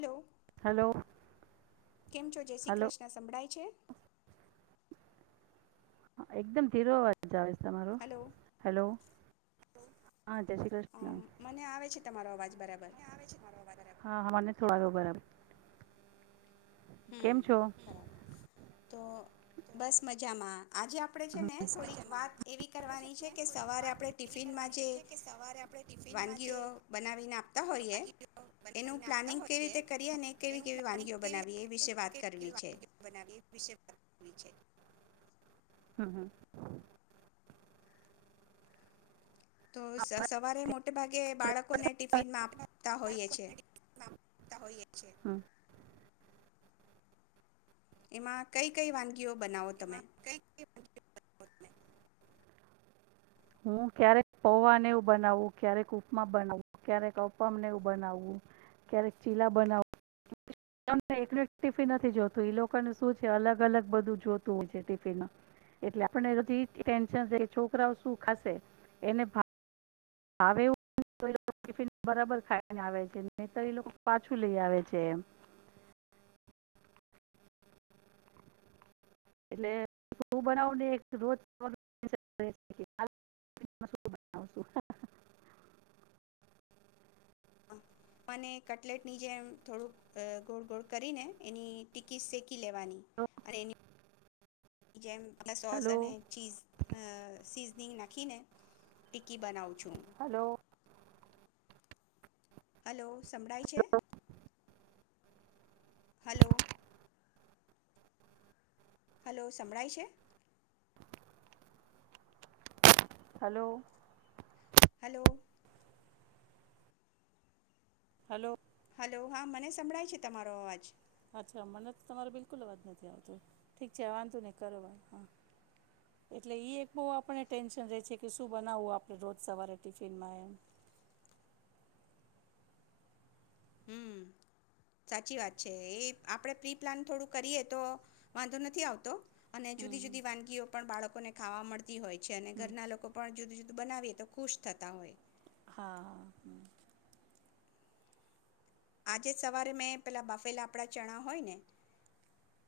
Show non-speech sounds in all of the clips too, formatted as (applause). Hello hello કેમ છો જય શ્રી હલો કૃષ્ણ સંભળાય છે. એકદમ ધીરો અવાર આવે છે. તમારો હલો હેલો. હા જય શ્રી કૃષ્ણ. મને આવે છે તમારો અવાજ. બરાબર. (unintelligible) હમ કેમ છો બરાબર, તો બસ મજામાં. આજે આપણે છે હમ, ને થોડીક વાત એવી કરવાની છે કે સવારે આપણે ટિફિનમાં જે, વાનગીઓ બનાવીને આપતા હોઈએ, એનું પ્લાનિંગ કેવી રીતે કરીએ અને કેવી કેવી વાનગીઓ બનાવી વિસે વાત કરવી છે. હમ હમ. તો સવારે મોટે ભાગે બરાબર. બાળકોને ટિફિનમાં આપતા હોઈએ છે. હમ. એમાં કઈ કઈ વાનગી કયો બનાવો તમે? હું ક્યારેક પૌહને એવું બનાવું ક્યારેક ઉપમા બનાવું ક્યારેક અમનેવું બનાવવું, ક્યારેક ચીલા બનાવું. તમને એકલું ટીફિન નથી જોતું લોકોને શું છે અલગ અલગ બધું જોતું હોય છે ટીફિનમાં, એટલે આપી ટેન્શન છોકરાઓ શું ખાશે, એને હ એવું ટફિન બરાબર ખાઈને આવે છે, નહી તો એ લોકો પાછું લઈ આવે છે એમ. એટલે શું બનાવુંને રોજ કટલેટ ની જેમ થોડુંક ગોળ ગોળ કરીને એની ટીકી શેકી લેવાની, અને એની જેમ સોસ હલો અને ચીઝ અ નાખીને ટીકી બનાવું છું. હલો. હલો. સંભળાય છે. હલો. હલો સંભળાય છે. હલો. હલો. હલો. હલો હા મને સંભળાય છે તમારો અવાજ. અચ્છા મને તો તમારો બિલકુલ અવાજ નથી આવતો ઠીક છે વાંધો નહી કરો હા, એટલે એ એક બહુ આપણને ટેન્શન રહે છે કે શું બનાવવું આપણે રોજ સવારે ટિફિનમાં એમ. હમ સાચી વાત છે એ આપડે પ્રી પ્લાન થોડું કરીએ તો વાંધો નથી આવતો. અને હમ હમ જુદી-જુદી વાનગીઓ પણ બાળ લોકો ને ખાવા મળ હોય છે અને હમ ઘરના લોકો પણ જુદી-જુદી. બનાવીએ તો ખુશ થતા હોય. હા. આજે સવારે મેં પેલા બાફેલા આપણા ચણા હોય ને,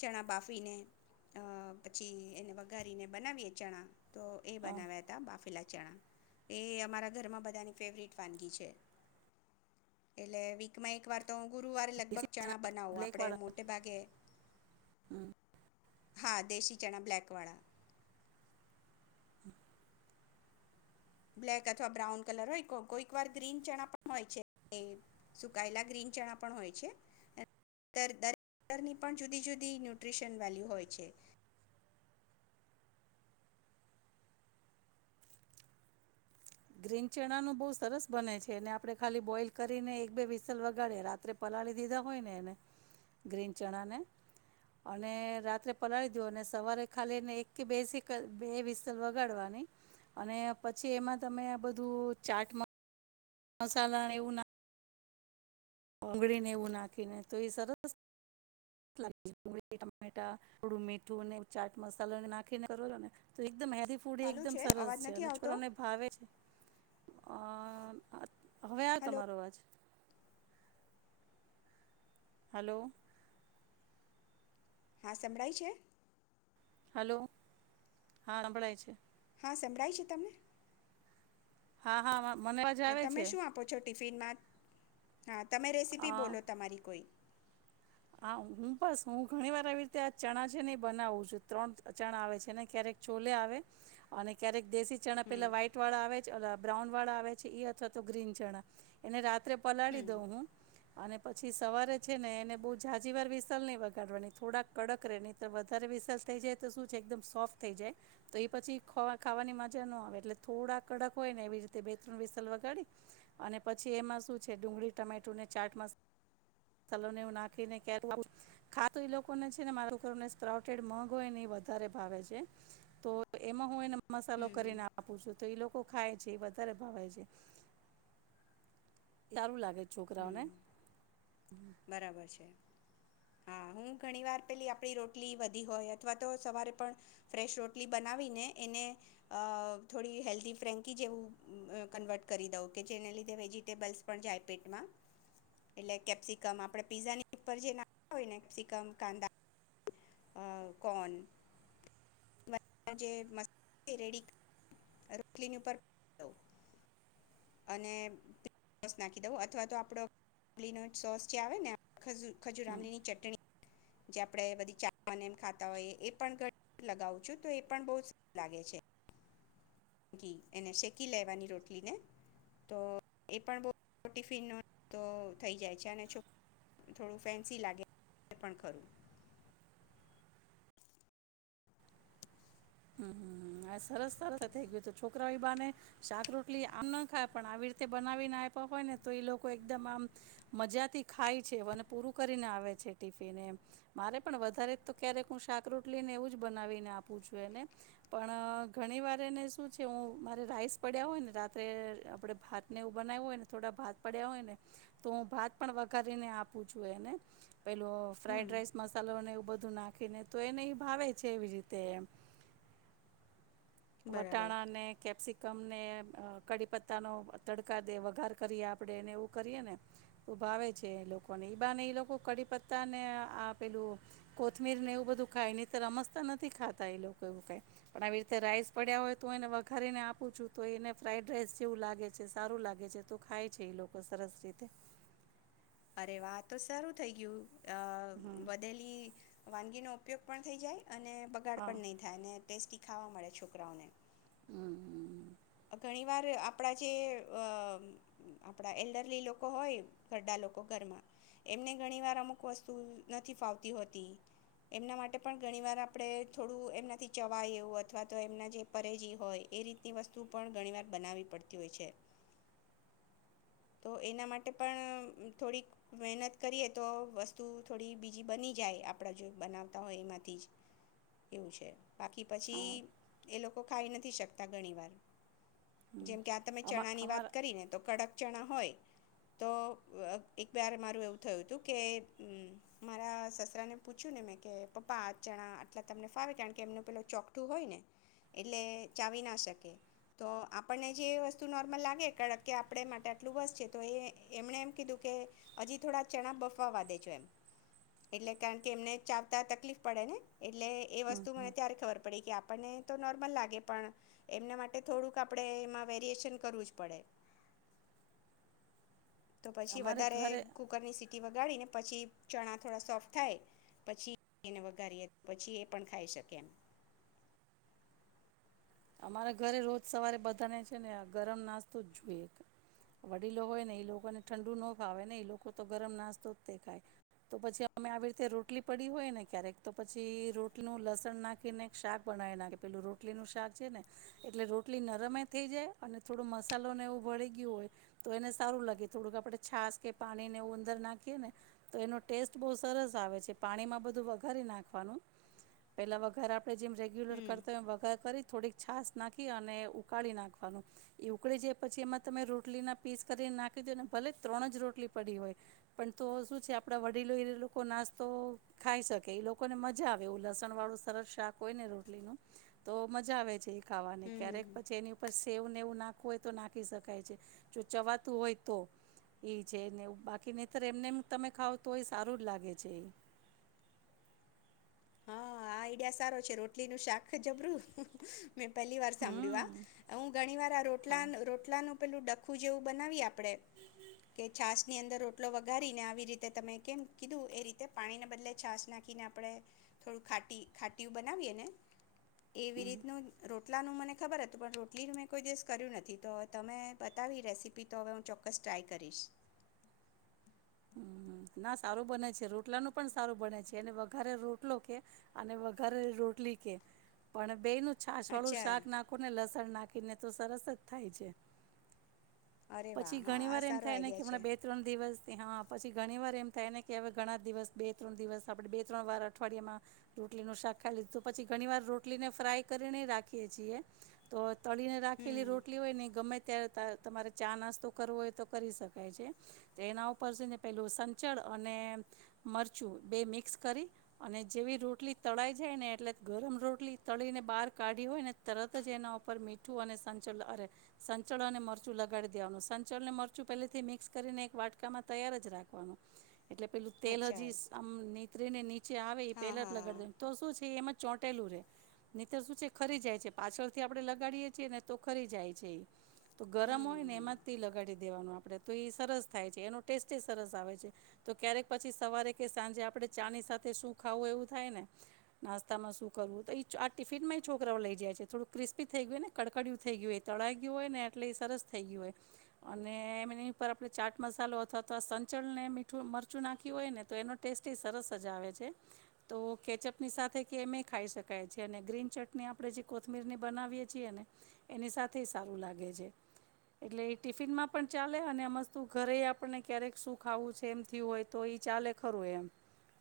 ચણા બાફીને અ પછી એને વઘારીને બનાવીએ ચણા. તો એ હા બનાવ્યા હતા બાફેલા ચાના, એ અમારા ઘરમાં બધાના ફેવરિટ વાનગી છે, એટલે વિક મા એક વાર તો હ ગુરુવારે લગભગ દેશી ચણા બનાવું આપડે બ્લેકવાળા મોટે ભાગે. હમ હા દેશી ચણા બ્લલેક વાળા. બ્લેક અથવા બ્રાઉન કલર હોય કોઈક વાર ગ્રીન ચણા પણ હોય છે, સુકાયેલા ગ્રીન ચણા પણ હોય છે, દરેક કલરની પણ જુદી જુદી ન્યુટ્રીશન વેલ્યુ હોય છે. ગ્રીન ચણાનું બહુ સરસ બને છે એને આપણે ખાલી બોઇલ કરીને એક બે વિસલ વગાડે રાત્રે પલાળી દીધા હોય ને એને, ગ્રીન ચણાને, અને રાત્રે પલાળી દો અને સવારે ખાલી એને એક કે બેસી બે વિસલ વગાડવાની, અને પછી એમાં તમે આ બધું ચા્ટમાં મસાલાને એવું ના કોંગળી ને એવું નાખીને તો એ સરસેળી ટમેટા (unintelligible) થોડું મીઠું ને ચાટ મસાલોને નાખીને કરો છો ને તો મ હેલ્ ફૂડ ચાલુ એકદમ સરસ અવાજ છે નથી અને આવતો છોકરાઓને ભાવે છે. અ હવે આાર હલો તમારો અવાજ. હલો. હા સંભળાય છે? હલો, હા સંભળાય છેે. હા સંભળાય છે તમને? હા હા. મને અવાજ તો આવે તમે છે. શું આપો છો ટિફિનમાં? હા તમે અ રેસીપી બોલો તમારી કોઈ. હા હ બસ હું ઘણી વાર આવી રીતે આ ચણા છે ને એ બનાવું છું ત્રણ ચણા આવે છે ને ક્યારેક ચોલે આવે, અને ક્યારેક દેશી ચણા હમ પેલા વ્હાઈટ વાળા આવે બ્રાઉન વાળા આવે છે એ અથવા તો ગ્રીન ચણા, એ રા ત્રે પલાળી હમ દઉં હું. અને પછી સવારે છે ને એને બહુ જ ઝજી વાર વિસલ નહીં વગાડવાની થોડાક કડક રહે નહીં તો વધારે વિસલ થઈ જાય તો શું છે એકદમ સોફ્ટ થઈ જાય, તો એ પછી ખાવાની મજા ન આવે એટલે થોડાક કડક હોય ને એવી રીતે બે ત્રણ વિસલ વગાડી, અને પછી એમાં શું છે ડુંગળી ટમેટુંને ચાટ મસા મસાલોને એ નાખ તો એ લોકોને છેને મારા મગ હોય ને એ વધારે ભાવે છે, તો એમાં હોય ને હમ મસાલો હમ કરીને આપું છું તો એ લોકો ખાય છે વધારે ભાવ છે, સારું લાગે છોકરાઓને. હમ બરાબર છે હા હું ઘણી વાર પેલી આપડી રોટલી વધી હોય અથવા તો સવારે પણ, ફ્રેશ રોટલી બનાવી ને એને, અ થોડી હેલ્ધી ફ્રેન્કી જેવું કન્વર્ટ કરી દઉં કે જેને લીધે વેજીિટેબલ્સ પણ જાય પેટ માં એટલે કેપ્સિકમ આપડે પીઝાની ઉપર જે નાખતા હોયને, કેપ્સિકમ કાંદા અ કોન મસાલો જે રેડી રોટલીની ઉપર દઉં. (unintelligible) અને પ સોસ નાખી દવ અથવા તો આપડો લીનટ સોસ જે આવે ને આ ખજુ. ખજુર હમ આમલીની ચટણી જે આપડે બધી ચાને એમ ખાતા હોય એ પણ ઘ લગાવું છું તો એ પણ બહું લાગે છે. ઘી એને શેકી લેવાની રોટલીને, તો એ પણ બો ટિફિન હોય તો થઈ જાય છે અને છોક ને થોડું ફેન્સી લાગે પણ ખરું. હમ સરસ સરસ થઈ ગયું છોકરા એ બાને, શાક રોટલી આમ ના ખાય પણ આવી રીતે બનાવીને આપ્યા હોય ને તો એ લોકો એકદમ આમ, મજાથી ખાય છે અને પૂરું કરીને આવે છે ટિફિન એમ, મારે પણ વધારે તો ક્યારેક હું શાક રોટલી ને એવું જ બનાવીને આપું છું. પણ ઘણી વાર એને શું છે હું મારે રાઈસ પડ્યા હોયને રાત્રે આપણે ભાત ને એવું બનાવું હોયને થોડા ભાત પડ્યા હોયને, તો હું ભાત પણ વઘારીને આપું છું એને. પેલું હમ ફ્રાઇડ રાઈસ મસાલોને એ બધું નાખીને તો એને એ ભાવે છે એવી જ રીતે એમ. બરાબર વટાણા અને કેપ્સિક તમને કડીપત્તા નો તડકા દે વઘાર કરીએ આપડે ને એવું કરીએ ને, તો ભાવે છે એ લોકોને ઈ બા ને એ લોકો કડીપત્તા ને આ પેલું, કોથમીર ને એવું બધું ખાય ની તો અમસ્તા નથી ખાતા એ લોકો એવું કઈ, પણ આવી રીતે રાઈસ પડ્યા હોય તો એને વઘારીને આપું છું તો એને ફ્રાઈડ રાઈસ જેવું લાગે છે સારું લાગે છે તો ખાય છે એ લોકો સરસ રીતે. અરે વાહ આ તો શારું થઈ ગયું. અ હમ વધેલી. વાનગીનો ઉપયોગ પણ થઈ જાય. અને બગાડ હા પણ નહીં થાય ને. ટેસ્ટી ખાવા મળે છોકરાઓને. હમ્મ. ઘણી વાર આપણા જે અ આપણા એલ્ડરલી લોકો હોય ઘરડા લોકો ઘરમાં એમને ઘણી વાર અમુક વસ્તુ નથી ફાવતી હોતી, એમના માટે પણ ઘણી વાર આપણે થોડું એમનાથી ચવાય એવું અથવા તો એમના જે પરેજી હોય એ રીતની વસ્તુ વસ્તુ પણ ઘણી વાર બનાવી પડતી હોય છે, તો એના માટે પણ થોડીક મહેનત કરીએ તો વસ્તુ થોડી બીજી બની જાય આપણા જો બનાવતા હોય એમાંથી જ એવું છે. બાકી હા પછી એ લો ખાઈ નથી શકતા ઘણી વાર. હમ જેમ કે આ તમે અમા ચણા ની વાત અમારા કરી ને તો કડક ચણા હોય. તો એક વાર મારું એવું થયુ તું કે મારા સસરા ને પૂછ્યું, ને મે કે પપ્પા આ ચણા આટલા તમને ફાવે કારણ કે એમનું પેલું ચોકઠું હોય ને એટલે ચાવી ના શકે. તો આપણને જે વસ્તુ નોર્મલ લાગે કરણકે આપણે માટે આટલું બસ છે, તો એ એમણે એમ કીધું કે હજી થોડા ચણા બફાવા વા દેજો એમ એટલે કારણ કે એમને ચાવતા તકલીફ પડે ને. એટલે એ હમ વસ્તુ હમ મને ત્યારે ખબર પડી કે આપ આપણને તો નોર્મલ લાગે પણ એમના મા થોડુંક આપડે એમા વેરીએશન કરવું જ પડે. તો પછી અમારે વધારે ઘરે કુકરની સીટી વગાડીને. પછી ચણા થોડા સોફ્ટ થાય પછી એને વઘારીએ પછી એ પણ ખાઈ શકે. અમારા ઘરે રોજ સવારે બધાને છે ને આ ગરમ નાસ્તો જ જોઈએ, વડીલો હોય ને એ લોકોને ઠંડુ ન ફાવે ને એ લોકો તો ગરમ નાસ્તો જ દેખાય, તો પછી અમે આવી રીતે રોટલી પડી હોય ને ક્યારેક તો પછી રોટલીનું લસણ નાખીને શાક બનાવી નાખે પેલું રોટલીનું શાક. ને એટલે રોટલી નરમે થઈ જાય અને થોડો મસાલો ને એવું ભળી ગયું હોય, તો એને સારું લાગે, થોડુંક આપડે છાસ કે પાણી ને એવું અંદર નાખીએ, ને તો એનો ટેસ્ટ બહુ સરસ આવે છે પાણીમાં બધું વઘારી નાખવાનું, પેલા વઘાર આપણે જેમ રેગ્યુલર હમ કરતા હો એમ વઘાર કરી થોડીક છાસ નાખી અને ઉકાળી નાખવાનું, એ ઉકળી જાય પછી એમાં તમે રોટલીના પીસ કરીને નાખી દો અને ભલે ત્રણ જ રોટલી પડી હોય, પણ તો શું છે આપણા વડીલો એ લોકો નાસ્તો ખાઈ શકે એ લોકોને મજા આવે એવું લસણવાળું સરસ શાક હોય ને રોટલીનું, તો મજા આવે છે એક ખાવાની હમ હમ ક્યારેક હમ પછી એની ઉપર એવું ને એવું નાખવું હોય તો નાખી શકાય છે, જો ચવાતું હોય, તો એ છે ને બાકી નેતર એમને તમે ખાવ તો એ સારું જ લાગે છે એ. હા આ આઈડિયા સારો છે રોટલીનું શાક જબરું. મે પહેલી વાર સાંભળ્યું હમ આ, અ ઘણી વાર આ રોટલા હા રોટલાનું પેલું ડખું જેવું બનાવી આપે આપણે, કે છાસ ની અંદર રોટલો વગારીને આવી રીતે તમે કેમ કીધું એ રીતે પાણીને બદલે છાસ નાખીને આપણે થોડું ખાટ ખાટીયું બનાવીએે ને એવી રીતનું રો રોટલાનું મને ખબર હતું પણ રોટલીનું મેં કોઈ દિવસ કર્યું નથી તો તમે બતાવી રેસીપી તો હવે હું ચોક્કસ ટ્રાય કરીશ. હમ ના સારું બને છે રોટલા ન પણ સારું બને છે અને વઘારે રોટલો કે, અને વઘારે રોટલી કે, પણ બે ન છાસવાળું અચ્છા શાક નાખો ને લસણ નાખે ને તો સરસ જ થાય છે. અરે વાહ પછી હા ઘણી આ વાર એમ સારો થાય ને કે આઈડિયા છે હમણાં બે ત્રણ દિવસ હા પછી ઘણી વાર એમ થાય ને કે, હવે ઘણા દિવસ બે ત્રણ દિવસ આપણે બે ત્રણ વાર અઠવાડિયામાં રોટલીનું શાક ખાઈ લીધું તો પછી ઘણી વાર રોટલીને ફ્રાય કરીને રાખીએ છીએ તો તળી ને રાખેલી હમ રોટલી હોય ને ગમે અ્યારે તમારે ચા નાસ્તો કરવો હોય તો કરી શકાય છે, એના ઉપર ઉપર જને પેલું સંચળ અને મરચું બે મિક્સ કરી અને જેવી રોટલી તળાઈ જાય ને એટલે, ગરમ રોટલી તળીને બહાર કાઢી હોય ને તરત જ એના ઉપર મીઠું અને સંચડ અરે સંચળ અને મરચું લગાડી દેવાનું સંચળ અને મરચું પહેલેથી મિક્સ કરીને એક વાટ માં તૈયાર જ રાખવાનું. એટલે પેલું તેલ અચ્છા હજી આમ તે ને. જે આવે એ હા પેલા જ હા લગાડી દે તો શું છે એમાં ચોંટેલું રે નીંતર શું છે ખરી જાય છે, પાછળથી આપડે લગાડીયે છીએ ને તો ખરી જાય છે એ. તો ગરમ હમ હોય ને એમાં જ લગાડી દેવાનું આપ આપણે તો સરસ. થાય છે એનો ટેસ્ટ સરસ આવે છે તો ક્યારેક પછી સવારે કે સાંજે આપણે ચાની સાથે શું ખાવું એવું થાય ને નાસ્તામાં શું કરવું તો, એ આ ટિફિનમાં છોકરાઓ લઈ જાય છે થોડું ક્રિસ્પી થઈ ગય હોય ને કડકડીયુ થઈ ગયું હો એ તળાઈ ગયું હોય ને એટલે એ સરસ થઈ ગયું હોય, અને એમની ઉપ આપણે ચાટ મસાલો અથવા તો સંચલને મીઠું મરચું નાખ્યું હોય ને તો એનો ટેસ્ટ સરસ જ આવે છે, તો કેચઅપની સાથે કે એમ ખાઈ શકાય છે, અને ગ્રીન ચટણી આપણે જે કોથમીરની બનાવીએ છીએ ને એની સાથે સારું લાગે છે એટલે એ ટિફિનમાં પણ ચાલે અને આ વસ્તુ ઘરે આપણને ક્યારેક શું ખાવું છે એમ થી હોય તો એ ચાલે ખરું એમ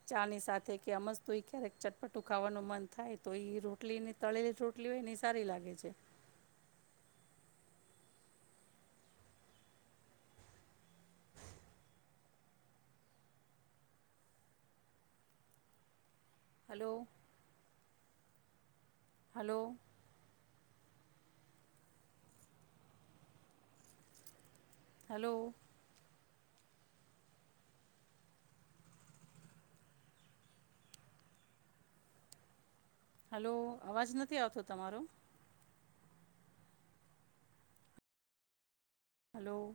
ચા ની સાથે કે આમજ તો ક્યારેક ચટપટું ખાવાનું મન થાય તો એ રોટલી ની તળેલી રોટલી હોય સારી લાગે છે. હલો. હલો. હલો. હલો અવાજ નથી આવતો તમારો. હલો.